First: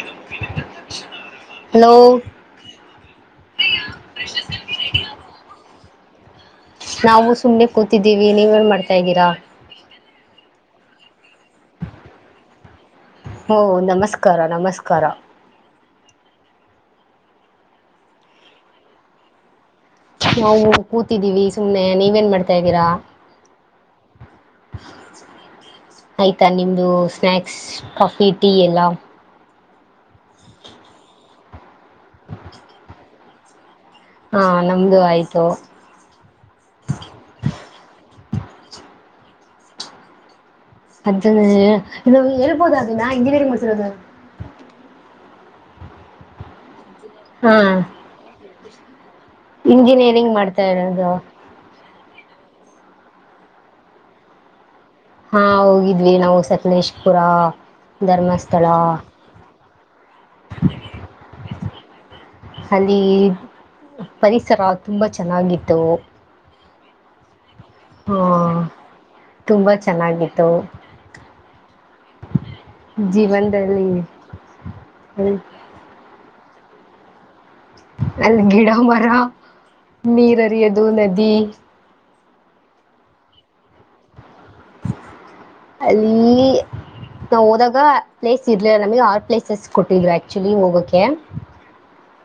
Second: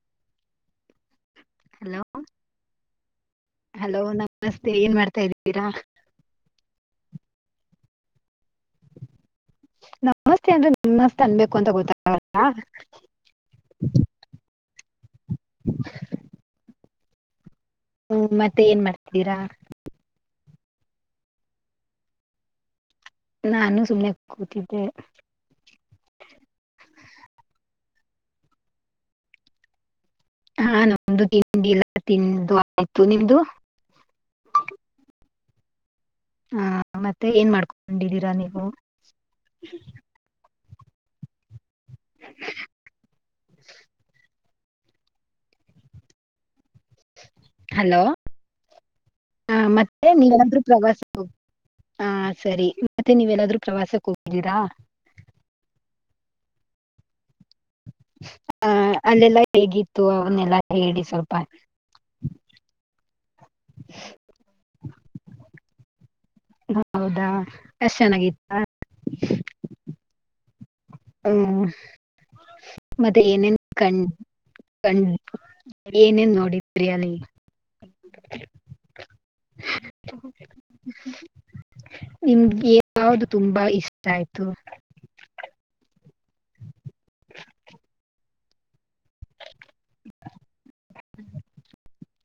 ಇದು ಇಂದ ತಕ್ಷ [unintelligible] ಹಲೋ ಹಲೋ ನಮಸ್ತೆ ಏನ್ ಮಾಡ್ತಾ ಇದ್ದೀರಾ. ನಾವು ಸುಮ್ನೆ ಕೂತಿದ್ದೀವಿ ನೀವು ಏನ್ ಮಾಡ್ತಾ ಇದ್ದೀರಾ. ನಮಸ್ತೆ ಅಂದ್ರೆ ನಮ್ಮಸ್ತೆ ಅನ್ಬೇಕು ಅಂತ ಗೊತ್ತಾಗಲ್ವ ಹಾ ಹೊ ನಮಸ್ಕಾರ ನಮಸ್ಕಾರ ಹ್ಮ ಮತ್ತೆ ಏನ್ ಮಾಡ್ತೀರಾ. ನಾವು ಕೂತಿದ್ದೀವಿ ಸುಮ್ನೆ ನೀವೇನ್ ಮಾಡ್ತಾ ಇದ್ದೀರಾ. ನಾನು ಸುಮ್ನೆ ಕೂತಿದ್ದೆ. ಆಯ್ತಾ ನಿಮ್ದ ಸ್ನ್ಯಾಕ್ಸ್ ಕಾಫಿ ಟೀ ಎಲ್ಲಾ ಹಾ ನಮ್ದ ತಿಂಡಿಲ್ಲ ತಿಂದು ಆಯ್ತು ನಿಮ್ದ. ಹಾ ನಮ್ದು ಆಯ್ತು. ಹಾ ಮತ್ತೆ ಏನ್ ಮಾಡ್ಕೊಂಡಿದ್ದೀರಾ ನೀವು. ಅದೇ ಇನ್ನು ಹೇಳ್ಬೋದು ಅದ ನಾ ಇಂಜಿನಿಯರಿಂಗ್ ಮಾಡ್ಸಿರೋದ. ಹಾ- ಹ ಮತ್ತೆ ಇಂಜಿನಿಯರಿಂಗ್ ನೀವಾದ್ರೂ ಮಾಡ್ತಾ ಪ್ರವಾಸ. ಇರೋದು ಹಾ ಸರಿ ಮತ್ತೆ ನೀವೆಲ್ಲಾದ್ರೂ ಪ್ರವಾಸಕ್ಕೆ ಹೋಗಿದ್ದೀರಾ. ಹಾಂ ಹೋಗಿದ್ವಿ ನಾವು ಸಕಲೇಶ್ಪುರ ಧರ್ಮಸ್ಥಳ. ಅಲ್ಲೆಲ್ಲ ಹೇಗಿತ್ತು ಅವನ್ನೆಲ್ಲಾ ಹೇಳಿ ಸ್ವಲ್ಪ. ಅಲ್ಲಿ ಪರಿಸರ ತುಂಬಾ ಚೆನ್ನಾಗಿತ್ತು. ಹೌದಾ ಎಷ್ಟ್ ಚೆನ್ನಾಗಿತ್ತ. ತುಂಬ ಚೆನ್ನಾಗಿತ್ತುವು. ಹ್ಮ ಮತ್ತೆ ಏನೇನ್ ಜೀವನದಲ್ಲಿ ಕ. ಹ್ಮ್ ಏನೇನ್ ನೋಡಿದ್ರರಿ ಅಲ್ಲಿ. ಅಲ್ಲಿ ಗಿಡ ಮರ ನೀರ್ ಹರಿಯೋದು ನದಿ. ನಿಮ್ಗೆ ಯಾವದು ತುಂಬಾ ಇಷ್ಟ ಆಯ್ತು. ಅಲ್ಲಿ ನಾ ಹೋದಾಗ ಪ್ಲೇಸ್ ಇರ್ಲಿಲ್ಲ ನಮಗೆ ಆರ್. ಪ್ಲೇಸಸ್ ಕೊಟ್ಟಿದರು ಆ್ಯಕ್ಚುಲಿ ಹೋಗಕ್ಕೆ.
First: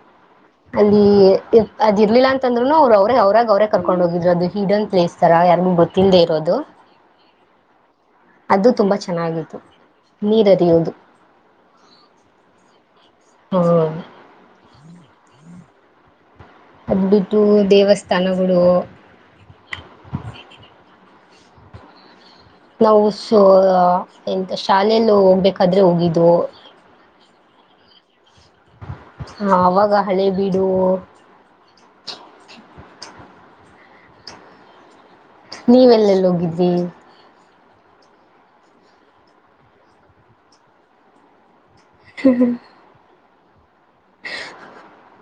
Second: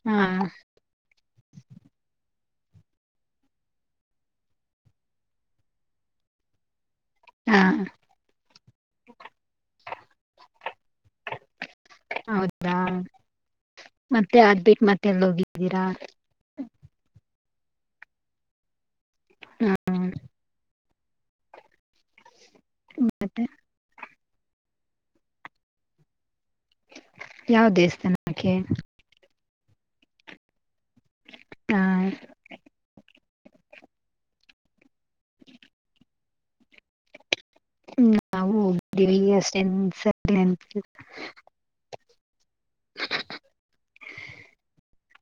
ಹಾ- ಅಲ್ಲಿ ಅದ ಇರ್ಲಿಲ್ಲ ಅಂತಂದ್ರುನು ಅವರು ಅವ್ರೇ ಅವರಾಗ ಅವರೇ ಕರ್ಕೊಂಡ್ ಹೋಗಿದ್ರು ಅದು ಹಿಡನ್ ಪ್ಲೇಸ್. ಸರ ಯಾರಿಗ ಗೊತ್ತಿಲ್ಲದೆೇ ಇರೋದು. ಹಾ- ಅದು ತುಂಬಾ ಚೆನ್ನಾಗಿತ್ತು. ನೀರರಿಯುವದು ಹೌದಾ ಹ್ಮ. ಮತ್ತೆ ಅದ್ಬಿಟ್ಟು ಮತ್ತೆಲ್ಲ ಹೋಗಿದ್ದೀರಾ. ಅದ್ಬಿತು ದೇವಸ್ಥಾನಗಳು. ಹಾ- ನಾವು ಸ ಎಂತ ಶಾಲೆಯಲ್ಲ ಹೋಗ್ಬೇಕಾದ್ರೆ ಹೋಗಿದ್ವು. ಯಾವ ದೇವಸ್ಥಾನಕೆ. ಆವಾಗ ಹಳೆ ಬಿಡು. ಆ- ನೀವೆ ಎಲ್ಲೆಲ್ಲಿ ಹೋಗಿದ್ರಿ. ನಾವು ಹೋಗಿದ್ದಿವವಿ ಅಷ್ಟೆ ಎನ್ಸ ಅಂತ. [unintelligible] [inaudible]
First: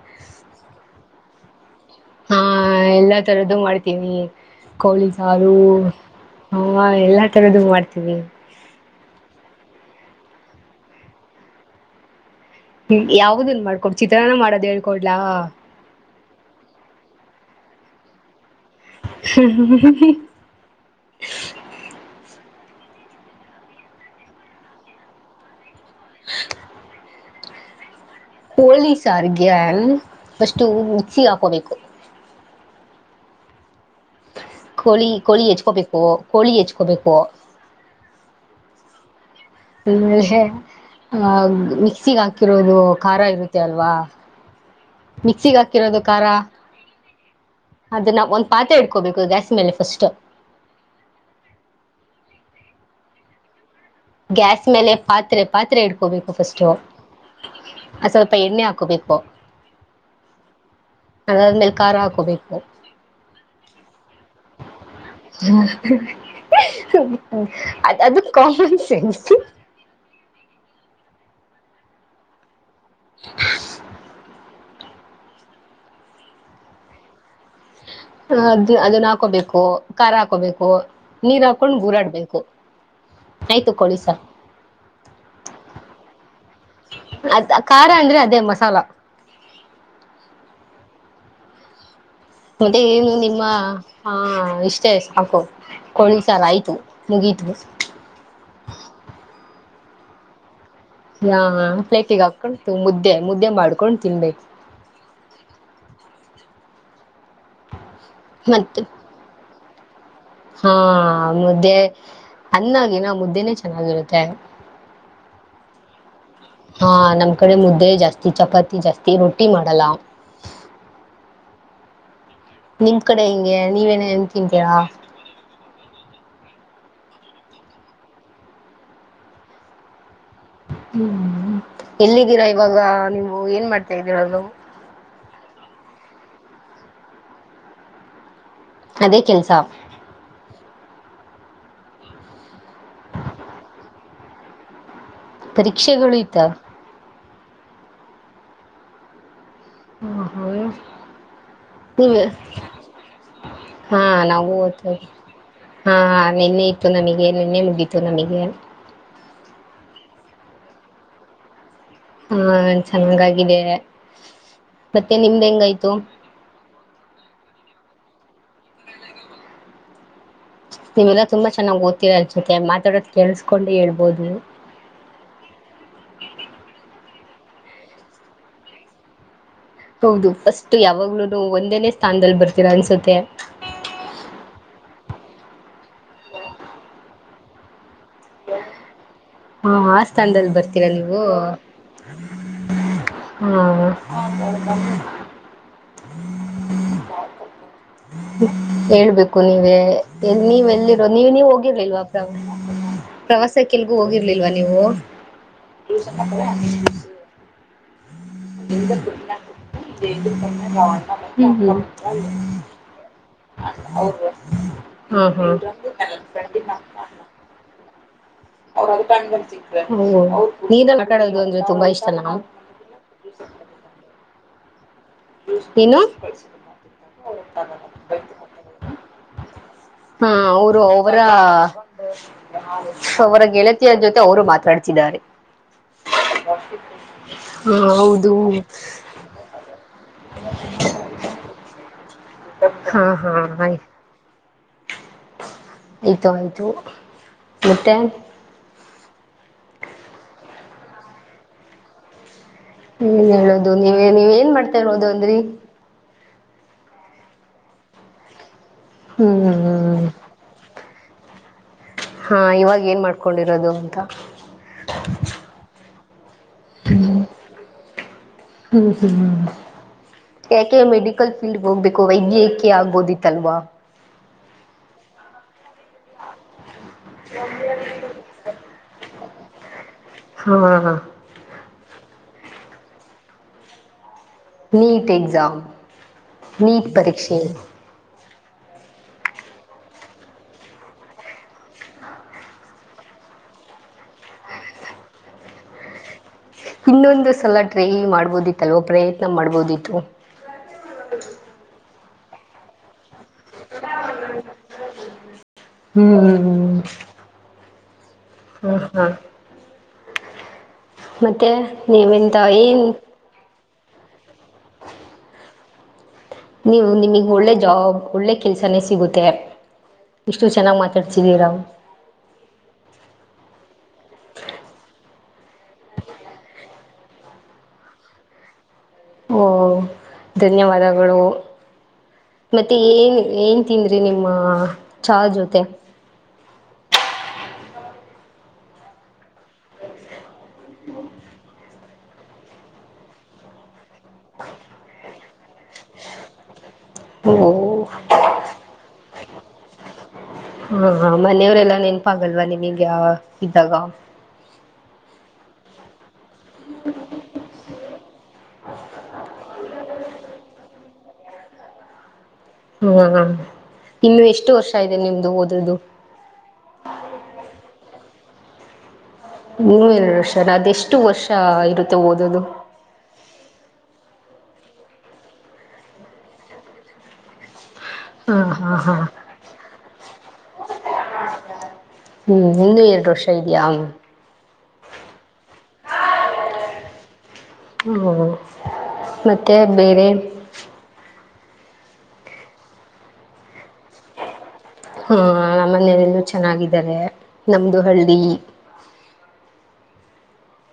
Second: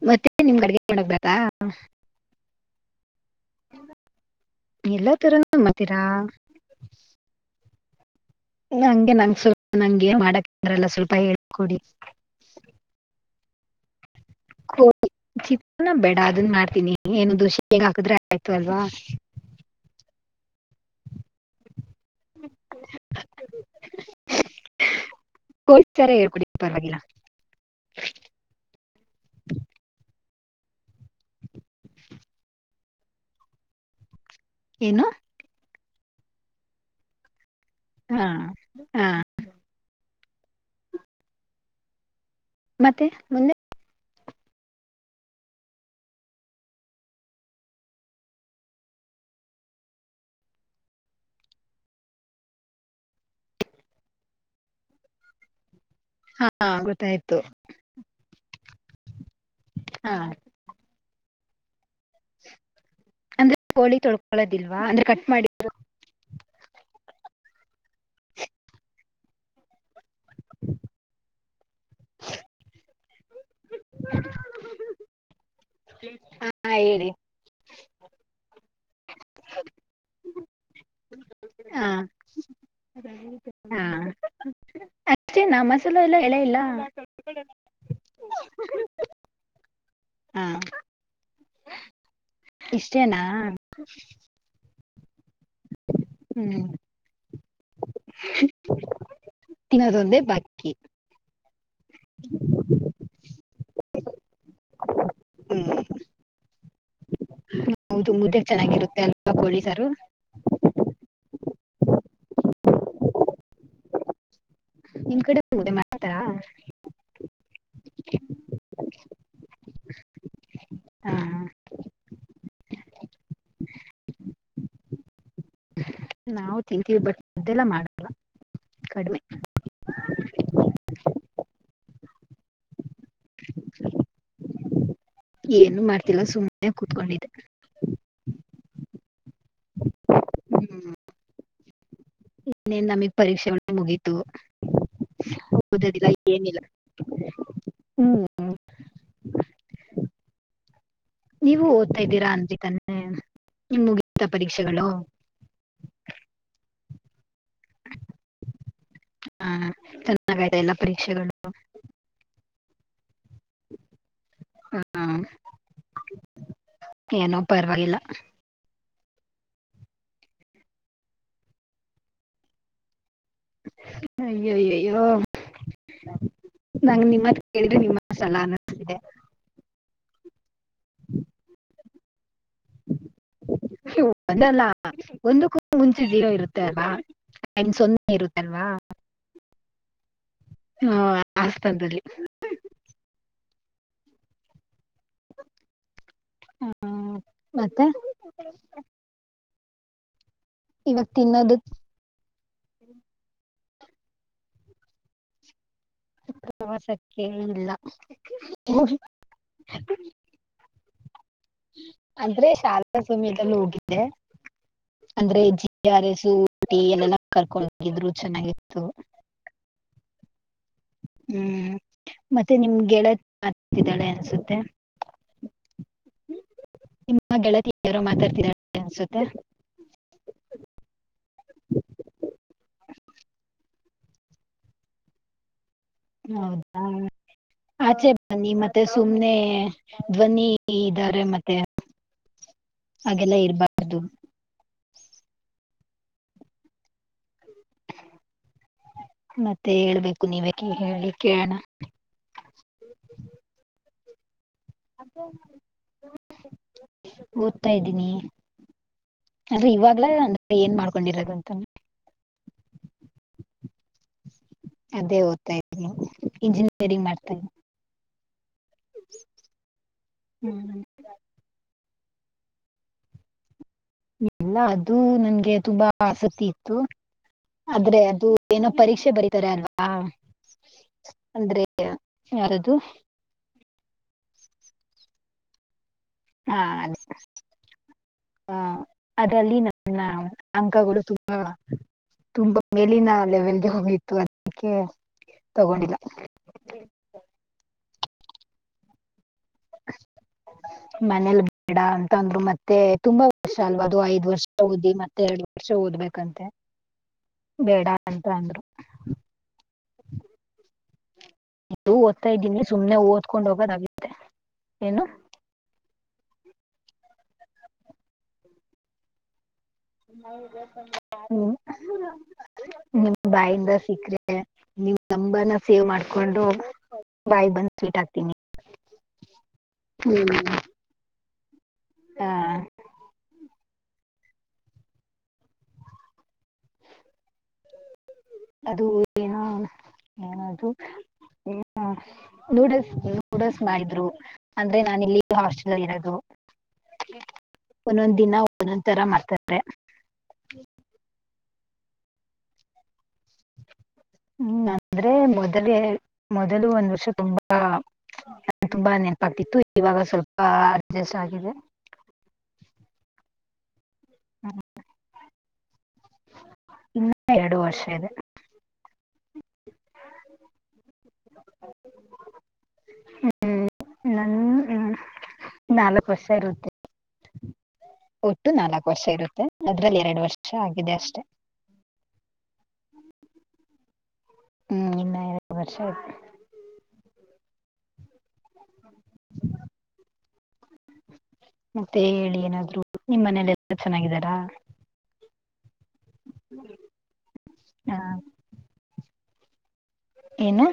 ಮತ್ತೆ ನಿಮ್ ಅಡುಗೆ ಮಾಡಕೆ ಬರುತ್ತಾ. ಹಾ ಎಲ್ಲಾ ತರದ್ದು ಮಾಡ್ತೀವಿ ಕೋಳಿ ಎಲ್ಲಾ ಸಾರು. ತರನು ಮಾಡ್ತೀರಾ? ಹಾ ಎಲ್ಲಾ ತರದ ಮಾಡ್ತೀವಿ. ಇಲ್ಲ ಹಂಗೆ ನಂಗ್ ಸ್ವಲ್ಪ ನಂಗೆ ಏನ್ ಮಾಡಕ್್ರಲ್ಲ ಸ್ವಲ್ಪ ಹೇಳಕೊಡಿ. ್ಮ ಯಾವ್ದನ್ ಮಾಡ್ಕೊು ಚಿತ್ರಾನ್ನ ಮಾಡೋದು್ ಹೇಳ್ಕೊಡ್ಲಾ. ನ ಬೇಡ ಅದನ್ ಮಾಡ್ತೀನಿ ಏನನು ದೋಷೆ ಹೇಗ್ ಹಾಕಿದ್ರೆ ಆಯ್ತು ಅಲ್ವಾ. ಹ್ಮ- ಅ- ಕೋಚರ ಹೇಳ್ಕಡಿ ಪರವಾಗಿಲ್ಲ. ಹೋಳಿ ಸಾರ್ಿಗೆ ಷ್ಟು ಮಿಚ್ಚಿ ಹಾಕೋಬೇಕು. [unintelligible] ಏನು? ಕೋಳಿ ಕೋಳಿ ಹೆಚ್ಕೋಬೇಕು ಕೋಳಿ ಹೆಚ್ಕೋಬೇಕು. ಹಾ ಹಾ ಆಮೇಲೆ ಆಹ ಮಿಕ್ಸಿಗ ಹಾಕಿರೋದು ಮತ್ತೆ ಖಾರ ಮುಂದೆ? ಇರುತ್ತೆ ಅಲ್ವಾ? ಮಿಕ್ಸಿಗ ಹಾಕಿರೋದು ಖಾರ. ಅದನ್ನ ಒಂದ ಪಾತ್ರೆ ಇಟ್ಕೋಬೇಕು ಗ್ಯಾಸ್ ಮೇಲೆ ಫಸ್ಟ್. ಗ್ಯಾಸ್ ಮೇಲೆ ಪಾತ್ರೆ ಪಾತ್ರೆ ಇಡ್ಕೋಬೇಕು ಫಸ್ಟೂ. ಹಾ ಗೊತ್ತಾಯ್ತು ಅ ಸ್ವಲ್ಪ ಎಣ್ಣೆ ಹಾಕೋಬೇಕು. ಹಾ ಅದಾದ್ಮೇಲ ಖಾರ ಹಾಕೋಬೇಕು. ಅಂದ್ರೆ ಕೋಳಿ ತೊಳ್ಕೊಳ್ಳೋದಿಲ್ವಾ ಅಂದ್ರೆ ಕಟ್ಟ ಅದ ಅದು ಕಾಮನ್ ಸೆನ್ಸ್ [unintelligible] [unintelligible] ಹಾ ಹೇಳಿ. ಅ ಅದು ಅದನ್ನ ಹಾಕೋಬೇಕು ಖಾರ ಹಾಕೋಬೇಕು. ನೀರ್ ಹಾಕೊಂಡ ಹಾ ಗುರಾಡ್ಬೇಕು ಆಯ್ತು ಕೋಳಿ ಸಾರ್. ಅಷ್ಟೇನ ಮಸಾಲ ಎಲ್ಲಾ ಹೇಳೆ ಇಲ್ಲ. ಅದ ಖಾರ ಅಂದ್ರೆ ಅದೇ ಮಸಾಲಾ. ಹಾ [unintelligible] ದೇ ಏನು ಇಷ್ಟೇನಾ ನಿಮ್ಮ ಹಾ ಇಷ್ಟೇ ಸಾಕು ಕೊಳಿ ಸಾರ್ ಹ್ಮ್ ಆಯ್ತು ಮುಗೀತು. ತಿನ್ನೋದೊಂದೇ ಬಾಕಿ. ಹಾ ಪ್ಲೇಟಿಗ ಹಾಕೊಂಡ ಮುದ್ದೆ ಮುದ್ದೆ ಮಾಡ್ಕೊಂಡ ತಿನ್ಬೇಕು. ಹ್ಮ್ ಹೌದು ಮುದ್ದೆಗ ಮತ್ತೆ ಚೆನ್ನಾಗಿರುತ್ತೆ ಅಲ್ ಕೋಳಿ ಸಾರು. ಹಾ ಮುದ್ದೆ ಅನ್ನಾಗಿನ ಮುದ್ದೆನೆ ಚೆನ್ನಾಗಿರುತ್ತೆ. ನಿಮ್ ಕಡೆ ಮುದ್ದೆ ಮಾಡ್ತರಾ? ಹಾ ನಮ್ಮ್ ಕಡೆ ಮುದ್ದೇ ಜಾಸ್ತಿ ಚಪಾತಿ ಜಾಸ್ತಿ ರೊಟ್ಟಿ ಮಾಡಲ್ಲ. ಹಾ ನಿಮ್ ಕಡೆ ಹೆಂಗೆ ನೀವ ಏನೆನ್ ತಿಂತೀರಾ? ನಾವು ತಿಂತೀವಿ ಬಟ್ ಅದೆಲ್ಲ ಮಾಡಲ್ಲ. ಕಡ್ಮೆ. ಹ್ಮ್ ಎಲ್ಲಿದ್ದೀರಾ ಇವಾಗ ನೀವು ಏನ್ ಮಾಡ್ತಾ ಇದಿರೋದು. ಏನು ಮಾಡ್ತಿಲ್ಲ ಸುಮ್ಮ್ನೆ ಕೂತ್ಕೊಂಡಿದ್ದೆ. ಅದೇ ಕೆಲಸ. ಇನ್ನೇನ್ ನಮಗ್ ಪರೀಕ್ಷೆ ಮುಗೀತು ಓದದಿಲ್ಲ ಪರೀಕ್ಷೆಗಳು ಇತ್ತ ಏನಿಲ್ಲ. ಹ್ಮ್ [unintelligible] ನೀವು [unintelligible] ಓದ್ತಾ ನೀವ ಇದ್ದೀರಾ ಅಂದ್ರಿ ತಾನೇ ನಿಮ್ ಹಾ ಮುಗೀತಾ ನಾವೂ ಪರೀಕ್ಷೆಗಳು ಓದ್ತಾ ಇದೀವಿ. ಹಾ ನೆನ್ನೆ ಇತ್ತು ನಮಗೆ ನೆನ್ನೆ ಮುಗಿತೂ ನಮಗೆ. ಹಾ ಚೆನ್ನಾಗಾಯ್ತ ಎಲ್ಲಾ ಪರೀಕ್ಷೆಗಳು? ಹಾ ಚೆನ್ನಾಗಾಗಿದೆ ಮತ್ತೆ ನಿಮ್ದ್ ಹೆಂಗಾಯ್ತು? ಏನೋ ಪರವಾಗಿಲ್ಲ. ನೀವೆಲ್ಲ ತಂಬ ಚೆನ್ನಾಗ್ ಓತ್ತಿರ ಅನ್ನ್ಸುತ್ತೆ ಮಾತಾಡೋ ಅಯ್ಯಯ್ಯ ಅಯ್ಯೋ. ನಂ ನಿಮ್ಮ ಮಾತ್ ಕೇಳಿದ್ರೆ ನಿಮ್ಮ ಸಲ ಅನ್ನಿಸ್ತಿದೆ. ಹೌದು ಫಸ್ಟ್ ಯಾವಾಗ್ಲೂನು ಒಂದೇನೇ ಸ್ಥಾನದಲ್ಲಿ ಬರ್ತೀರಾ ಅನ್ಸುತ್ತೆ. ಒ ಅಲ್ಲಾಲ್ಲ ಒಂದಕ್ಕೂ ಮುಂಚೆ ಜೀರೊ ಇರುತ್ತೆ ಅಲ್ವ. [inaudible] ಹಾ ಆ ಸ್ಥಾನದಲ್ಲಿ ಬರ್ತೀರಾ ನೀವು. ಆ ಸ್ಥಳದಲ್ಲಿ ಹಾ- ಹ್ಮ ಮತ್ತೆ. ಹೇಳ್ಬೇಕು ನೀವೇ ಎ ನೀವ್ ಎಲ್ಲಿರೋ ಇವಾಗ ನೀವ ನೀವ ತಿನ್ನೋದಕ್ ಹೋಗಿರ್ರಲ್ವಾ. ಪ್ರವಾಸಕ್ಕೆಲ್ಗೂ ಹೋಗಿರ್ಲಿಲ್ವಾ ನೀವು. ಪ್ರವಾಸಕ್ಕೆ ಇನ್ನು ಇಲ್ಲ. ಹ್ಮ ಹ್ಮ್- ಅಂದ್ರೆ ಶಾಲಾ ಸಮಯದಲ್ಲಿ ಹೋಗಿದ್ದೆ ಅಂದ್ರೆ. ಕೆ ಆರ್ ಎಸು ಊಟಿ ಎಲ್ಲಲ್ಲೊ ಕರ್ಕೊಂಡು ಹೋಗಿದ್ರು ಚೆನ್ನಾಗಿ. [inaudible] ಹ್ಮ್ ಮತ್ತೆ ನಿಮ್ ಗೆಳೆತಿ ಮರತಿದ್ದಾಳೆ ಅನ್ಸುತ್ತೆ. ಏನೊ. ನಿಮ್ಮ ಗೆಳತಿ ಯಾರೋ ಮಾತಾಡ್ತಿದರೆ ಅನ್ಸುತ್ತೆ. ಹಾ ಅವರು ಅವರ. ಅವರ ಗೆಳತಿಯ ಜೊತೆ ಅವರು ಮಾತಾಡ್ತಿದ್ದಾರೆ. ಹೌದಾ ಹಾ ಆಚೆ ಹೌದು. ಬನ್ನಿ ಮತ್ತೆ ಸುಮ್ನೆ ಧ್ವನಿ ಇದ್ದಾರೆ ಮತ್ತೆ ಹಾ ಹಾ ಹಾಗೆಲ್ಲ ಇರಬಾರ್ದ. ಆಯ್ತು [unintelligible] ಆಯತು ಆಯಿತು ಮತ್ತೆ. ಮತ್ತೆ ಹೇಳ್ಬೇಕು ನೀವೆ ಕೆ ಹೇಳಿ ಕೇಳೋಣ. ಹ್ಮ ಹೇಳುದು ನೀವ ನೀವ್ ಏನ್ ಮಾಡ್ತಾ ಇರ್ರೋದು ಅಂದ್ರಿ. ಓದ್ತಾ ಇದ್ದೀನಿ ಅದ್ರೆ ಹ್ಮ್ ಇವಾಗ್ಲ. ಏನ್ ಮಾಡ್ಕೊಂಡಿರದು ಅಂತಾನ. ಹಾಂ ಇವಾಗ ಏನು ಮಾಡ್ಕೊಂಡಿರೋದು ಅಂತ. ಅದೇ ಓದ್ತಾ ಇದ್ ಇಂಜಿನಿಯರಿಂಗ್ ಮಾಡ್ತಾ. ಹ್ಮ್ ಹ್ಮ್ ಏಕೆ ಹ್ಮ್. ಮೆಡಿ. ಫೀಲ್ಡ್ಗೆ ಹೋಗ್ಬೇಕು ವೈದ್ಯಕಿಯ ಆಗ್ಬೋದಿತ್ತಲ್ವಾ. ಎಲ್ಲ ಅದು ನನ್ಗೆ ತುಂಬಾ ಆಸಕ್ತಿ ಇತ್ತು ಆದ್ರೆ ಅದು. ಏನೋ ಪರೀಕ್ಷೆ ಬರೀತಾರೆ ಅಲ್ವಾ. ಹಾ ಹಾ- ಅಂದ್ರೆ ಯಾರದು. NEET exam. ಹಾ ನೀಟ್ ಅದ. ಪರೀಕ್ಷೆ ಆ ಅದರಲ್ಲಿ ನನ್ನ ಅಂಕಗಳು ತುಂಬಾ.. ತುಂಬಾ ಮೇಲಿನ ಲೆವೆಲ್ಗೆ ಹೋಗಿತ್ತು ಅದಕ್ಕೆ ತಗೊಂಡಿಲ್ಲ. ಇನ್ನೊಂದು ಸಲ ಟ್ರೈ ಮಾಡ್ಬೋದಿತ್ತಲ್ವ ಪ್ರಯತ್ನ ಮಾಡ್ಬೋದಿತ್ತು. [unintelligible] [unintelligible] ಮನೇಲಿ ಬೇಡ ಅಂತ ಅಂದ್ರರು ಮತ್ತೆ ತುಂಬಾ ವರ್ಷ ಅಲ್ವಾದು ಐದ್ ವರ್ಷ ಓದಿ ಮತ್ತೆ ಎರಡು. ವರ್ಷ ಓದ್ಬೇಕಂತೆ ಹ್ಮ್ ಬೇಡ ಅಂತ ಅಂದ್ರು. ಹಾ ಹಾ- ಮತ್ತೆ ಇ ಓದ್ತಾ ನೀವೆಂತ ಇದ್ದೀನಿ ಏನ್ ಸುಮನೆ ಓದ್ಕೊಂಡ್ ಹೋಗೋದಾಗುತ್ತೆ ಏನು. ನೀವು ನಿಮಗ್ ಒಳ್ಳೆ ಜಾಬ್ ಒಳ್ಳೆ ಕೆಲ್ಸನೇ ಸಿಗುತ್ತೆ. ಇಷ್ಟು ಚೆನ್ನಾಗಿ್ ಮಾತಾಡ್ ಸಿದೀರಾವು. ನಿಮ ಬಾಯಿಂದ ಸಿಕ್ಕ್ರೆ ನೀವು್ ತಂಬನ ಸೇವ್ ಮಾಡ್ಕೊಂಡು. ಬಾಯ್ ಬಂದ್ ಸ್ವೀಟ್ ಹಾಕ್ತೀನಿ. ಓ ಧನ್ಯವಾದಗಳು. ಆ, ಮತ್ತ ಏನ್ ಏನ್ ತಿಂದ್ರಿ ನಿಮ್ಮ ಚಾರ್ ಜೊತೆ. ಅದು ಏನ ಏನದು. ಹ್ಮ ನೂಡಲ್ಸ್ ನೂಡಲ್ಸ್ ಮಾಡಿದ್ರು ಅಂದ್ರೆ ನಾನ ಇಲ್ಲಿ ಹಾಸ್ಟೆಲ್ ಇರೋದು. ಓ ಒಂದೊಂದ್ ದಿನ ಒಂದೊಂದ್ ತರ ಮಾಡ್ತಾರೆ. ಹಾ ಹಾ ಮನೆಯವರೆಲ್ಲ ನೆನಪಾಗಲ್ವಾ ನಿಮಗೆ ಇದ್ದಾಗ. ಹ್ಮ್ ನಂದ್ರೆ ಮೊದಲೇ ಮೊದಲು ಒಂದ್ ವರ್ಷ ತುಂಬಾ. ನ ತುಂಬಾ ನೆನಪಾಗ್ತಿತ್ತು ಇವಾಗ ಸ್ವಲ್ಪ ಅಡ್ಜಸ್ಟ್ ಆಗಿದೆ. ಹಾ ಇನ್ನು ಎಷ್ಟು ವರ್ಷ ಇದೆ ನಿಮ್ದು ಓದುದು. ಇನ್ನ ಎರಡು ವರ್ಷ ಇದೆ. ನೂರ ಎರಡು ವರ್ಷ ಅದೆಷ್ಟು ವರ್ಷ ಇರುತ್ತೆ ಓದೋದು. ನನ್ ನಾಲ್ಕು ವರ್ಷ ಇರುತ್ತೆ. ಹಾ ಒಟ್ಟು ಹಾ ನಾಲ್ಕ್ ಹಾ ವರ್ಷ ಇರುತ್ತೆ ಅದ್ರಲ್ಲಿ ಎರಡು ವರ್ಷ ಆಗಿದೆ ಅಷ್ಟೆ. ಹ್ಞೂ ಇನ್ನೂ ಎರಡು ವರ್ಷ ಇದೆಯಾ. ಹ್ಮ್ ಇನ್ನ ಎರಡು ವರ್ಷ ಆಯ್ತು. ಹ್ಞ ಮತ್ತು ಬೇರೆ. ಮತ್ತೆ ಹೇಳಿ ಏನಾದ್ರು ನಿಮ್ ಮನೆಯಲ್ಲಿ ಎಲ್ಲಾ ಚೆನ್ನಾಗಿದ್ದಾರಾ. ಹಾ ನಮ್ಮ ಮನೆಯಲೆಲ್ಲೂ ಚೆನ್ನಾಗಿದ್ದಾರೆ ನಮ್ದು ಆ, ಹಳ್ಳಿ. ಏನು.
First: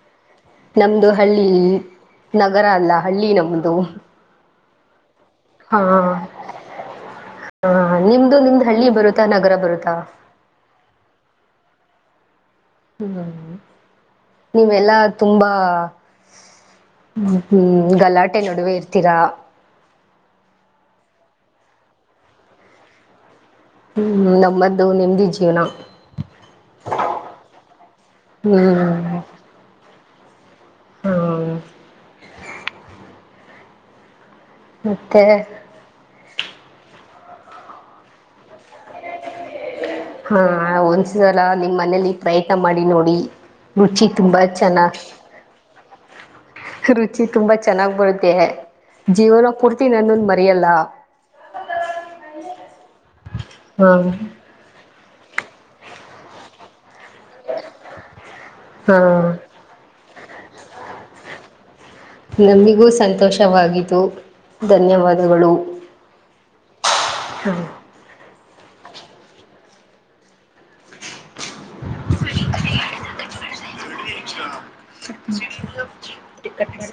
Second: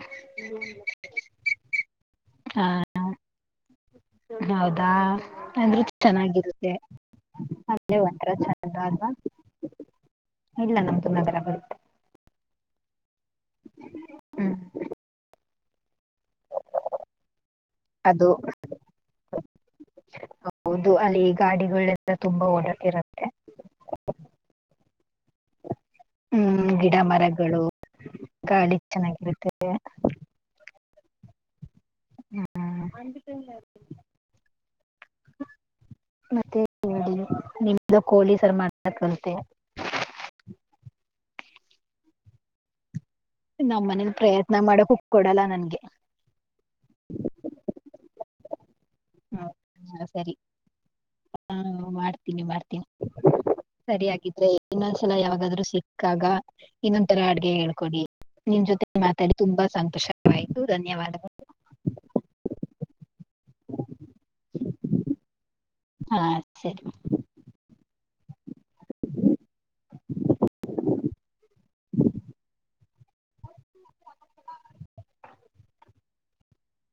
ನಮದು ಹಳ್ಳಿ ನಗರ ಆ, ಅಲ್ಲ ಹಳ್ಳಿ ನಮದು. ಹೌದಾ ಅಂದ್ರರು ಚೆನ್ನಾಗಿರುತ್ತೆ. ಹಾ ೆ ಒಥರ ನಿಮ್ದು ನಿಮ್ದ್ ಚಂದ ಹಳ್ಳಿ ಅಲ್ವಾ ಬರುತ್ತಾ ನಗರ ಬರುತ್ತಾ ಇಲ್ಲ ನಮ್ದು ನಗರಗಳು. ಹ್ಮ್ ಹ್ಮ್ ನೀವೆಲ್ಲಾ ತುಂಬಾ ಹ್ಮ್. ಅದು ಗಲಾಟೆ ನಡುವೆ ಇರ್ತೀರಾ. ಹೌದು ಅಲ್ಲಿ ಗಾಡಿಗಳೆಲ್ಲ ತುಂಬಾ ಓಡಾ ಇರುತ್ತೆ. ಹ್ಮ್ ನಮ್ಮ್ದು ನೆಮದಿ ಜೀವನ. ಗಾಡಿ ಹ್ಮ್ ಚೆನ್ನಾಗಿರುತ್ತೆ. ಹ್ಮ- ಹಾ- ಮತ್ತೆ. ಮತ್ತೆ ಹೇಳ ನಿಮ್ದು ಕೋಳಿ ಸರ್ ಮಾಡತಂತೆ. ಹಾ ಒಂದ್ ಸಲ ನಿಮ್ಮ್ ಮನಲಿ ಪ್ರಯತ್ನ ಮಾಡಿ ನೋಡಿ. ನಮ್ಮ್ ರುಚಿ ಮನೇಲಿ ತುಂಬಾ ಪ್ರಯತ್ನ ಮಾಡೋಕ್ ಚೆನ್ನಾಗ್ ಕುಕ್ಕ ಕೊಡಲ್ಲ ನನ್ಗೆ. ರುಚಿ ತುಂಬಾ ಚೆನ್ನಾಗ್ ಬರುತ್ತೆ. ಜೀವನ ಪೂರ್ತಿ ನ್ನನ್ ಮರ್ಯಲ್ಲ. ಹಾ ಮಾಡ್ತೀನಿ ಮಾಡ್ತೀನಿ ಹಾ ಸರಿಯಿದ್ರೆ. ಇನ್ನೊಂದ್ಸಲ ಯಾವಾಗಾದ್ರು ಸಿಕ್ಕಾಗ. ಇನ್ನೊಂದ ತರ ಅಡ್ಗೆ ಹೇಳ್ಕೊಡಿ ನಿಮ್ ಜೊತೆ ಹಾ ಮಾತಾಡಿ ತುಂಬಾ ಸಂತೋಷವಾಯ್ತು ಧನ್ಯವಾದಗಳು. ನಮಿಗೂ ಸಂತೋಷವಿತು ಧನ್ಯವಾದಗಳು. ಹಾ ಸರಿ ಹ್ಮ [unintelligible]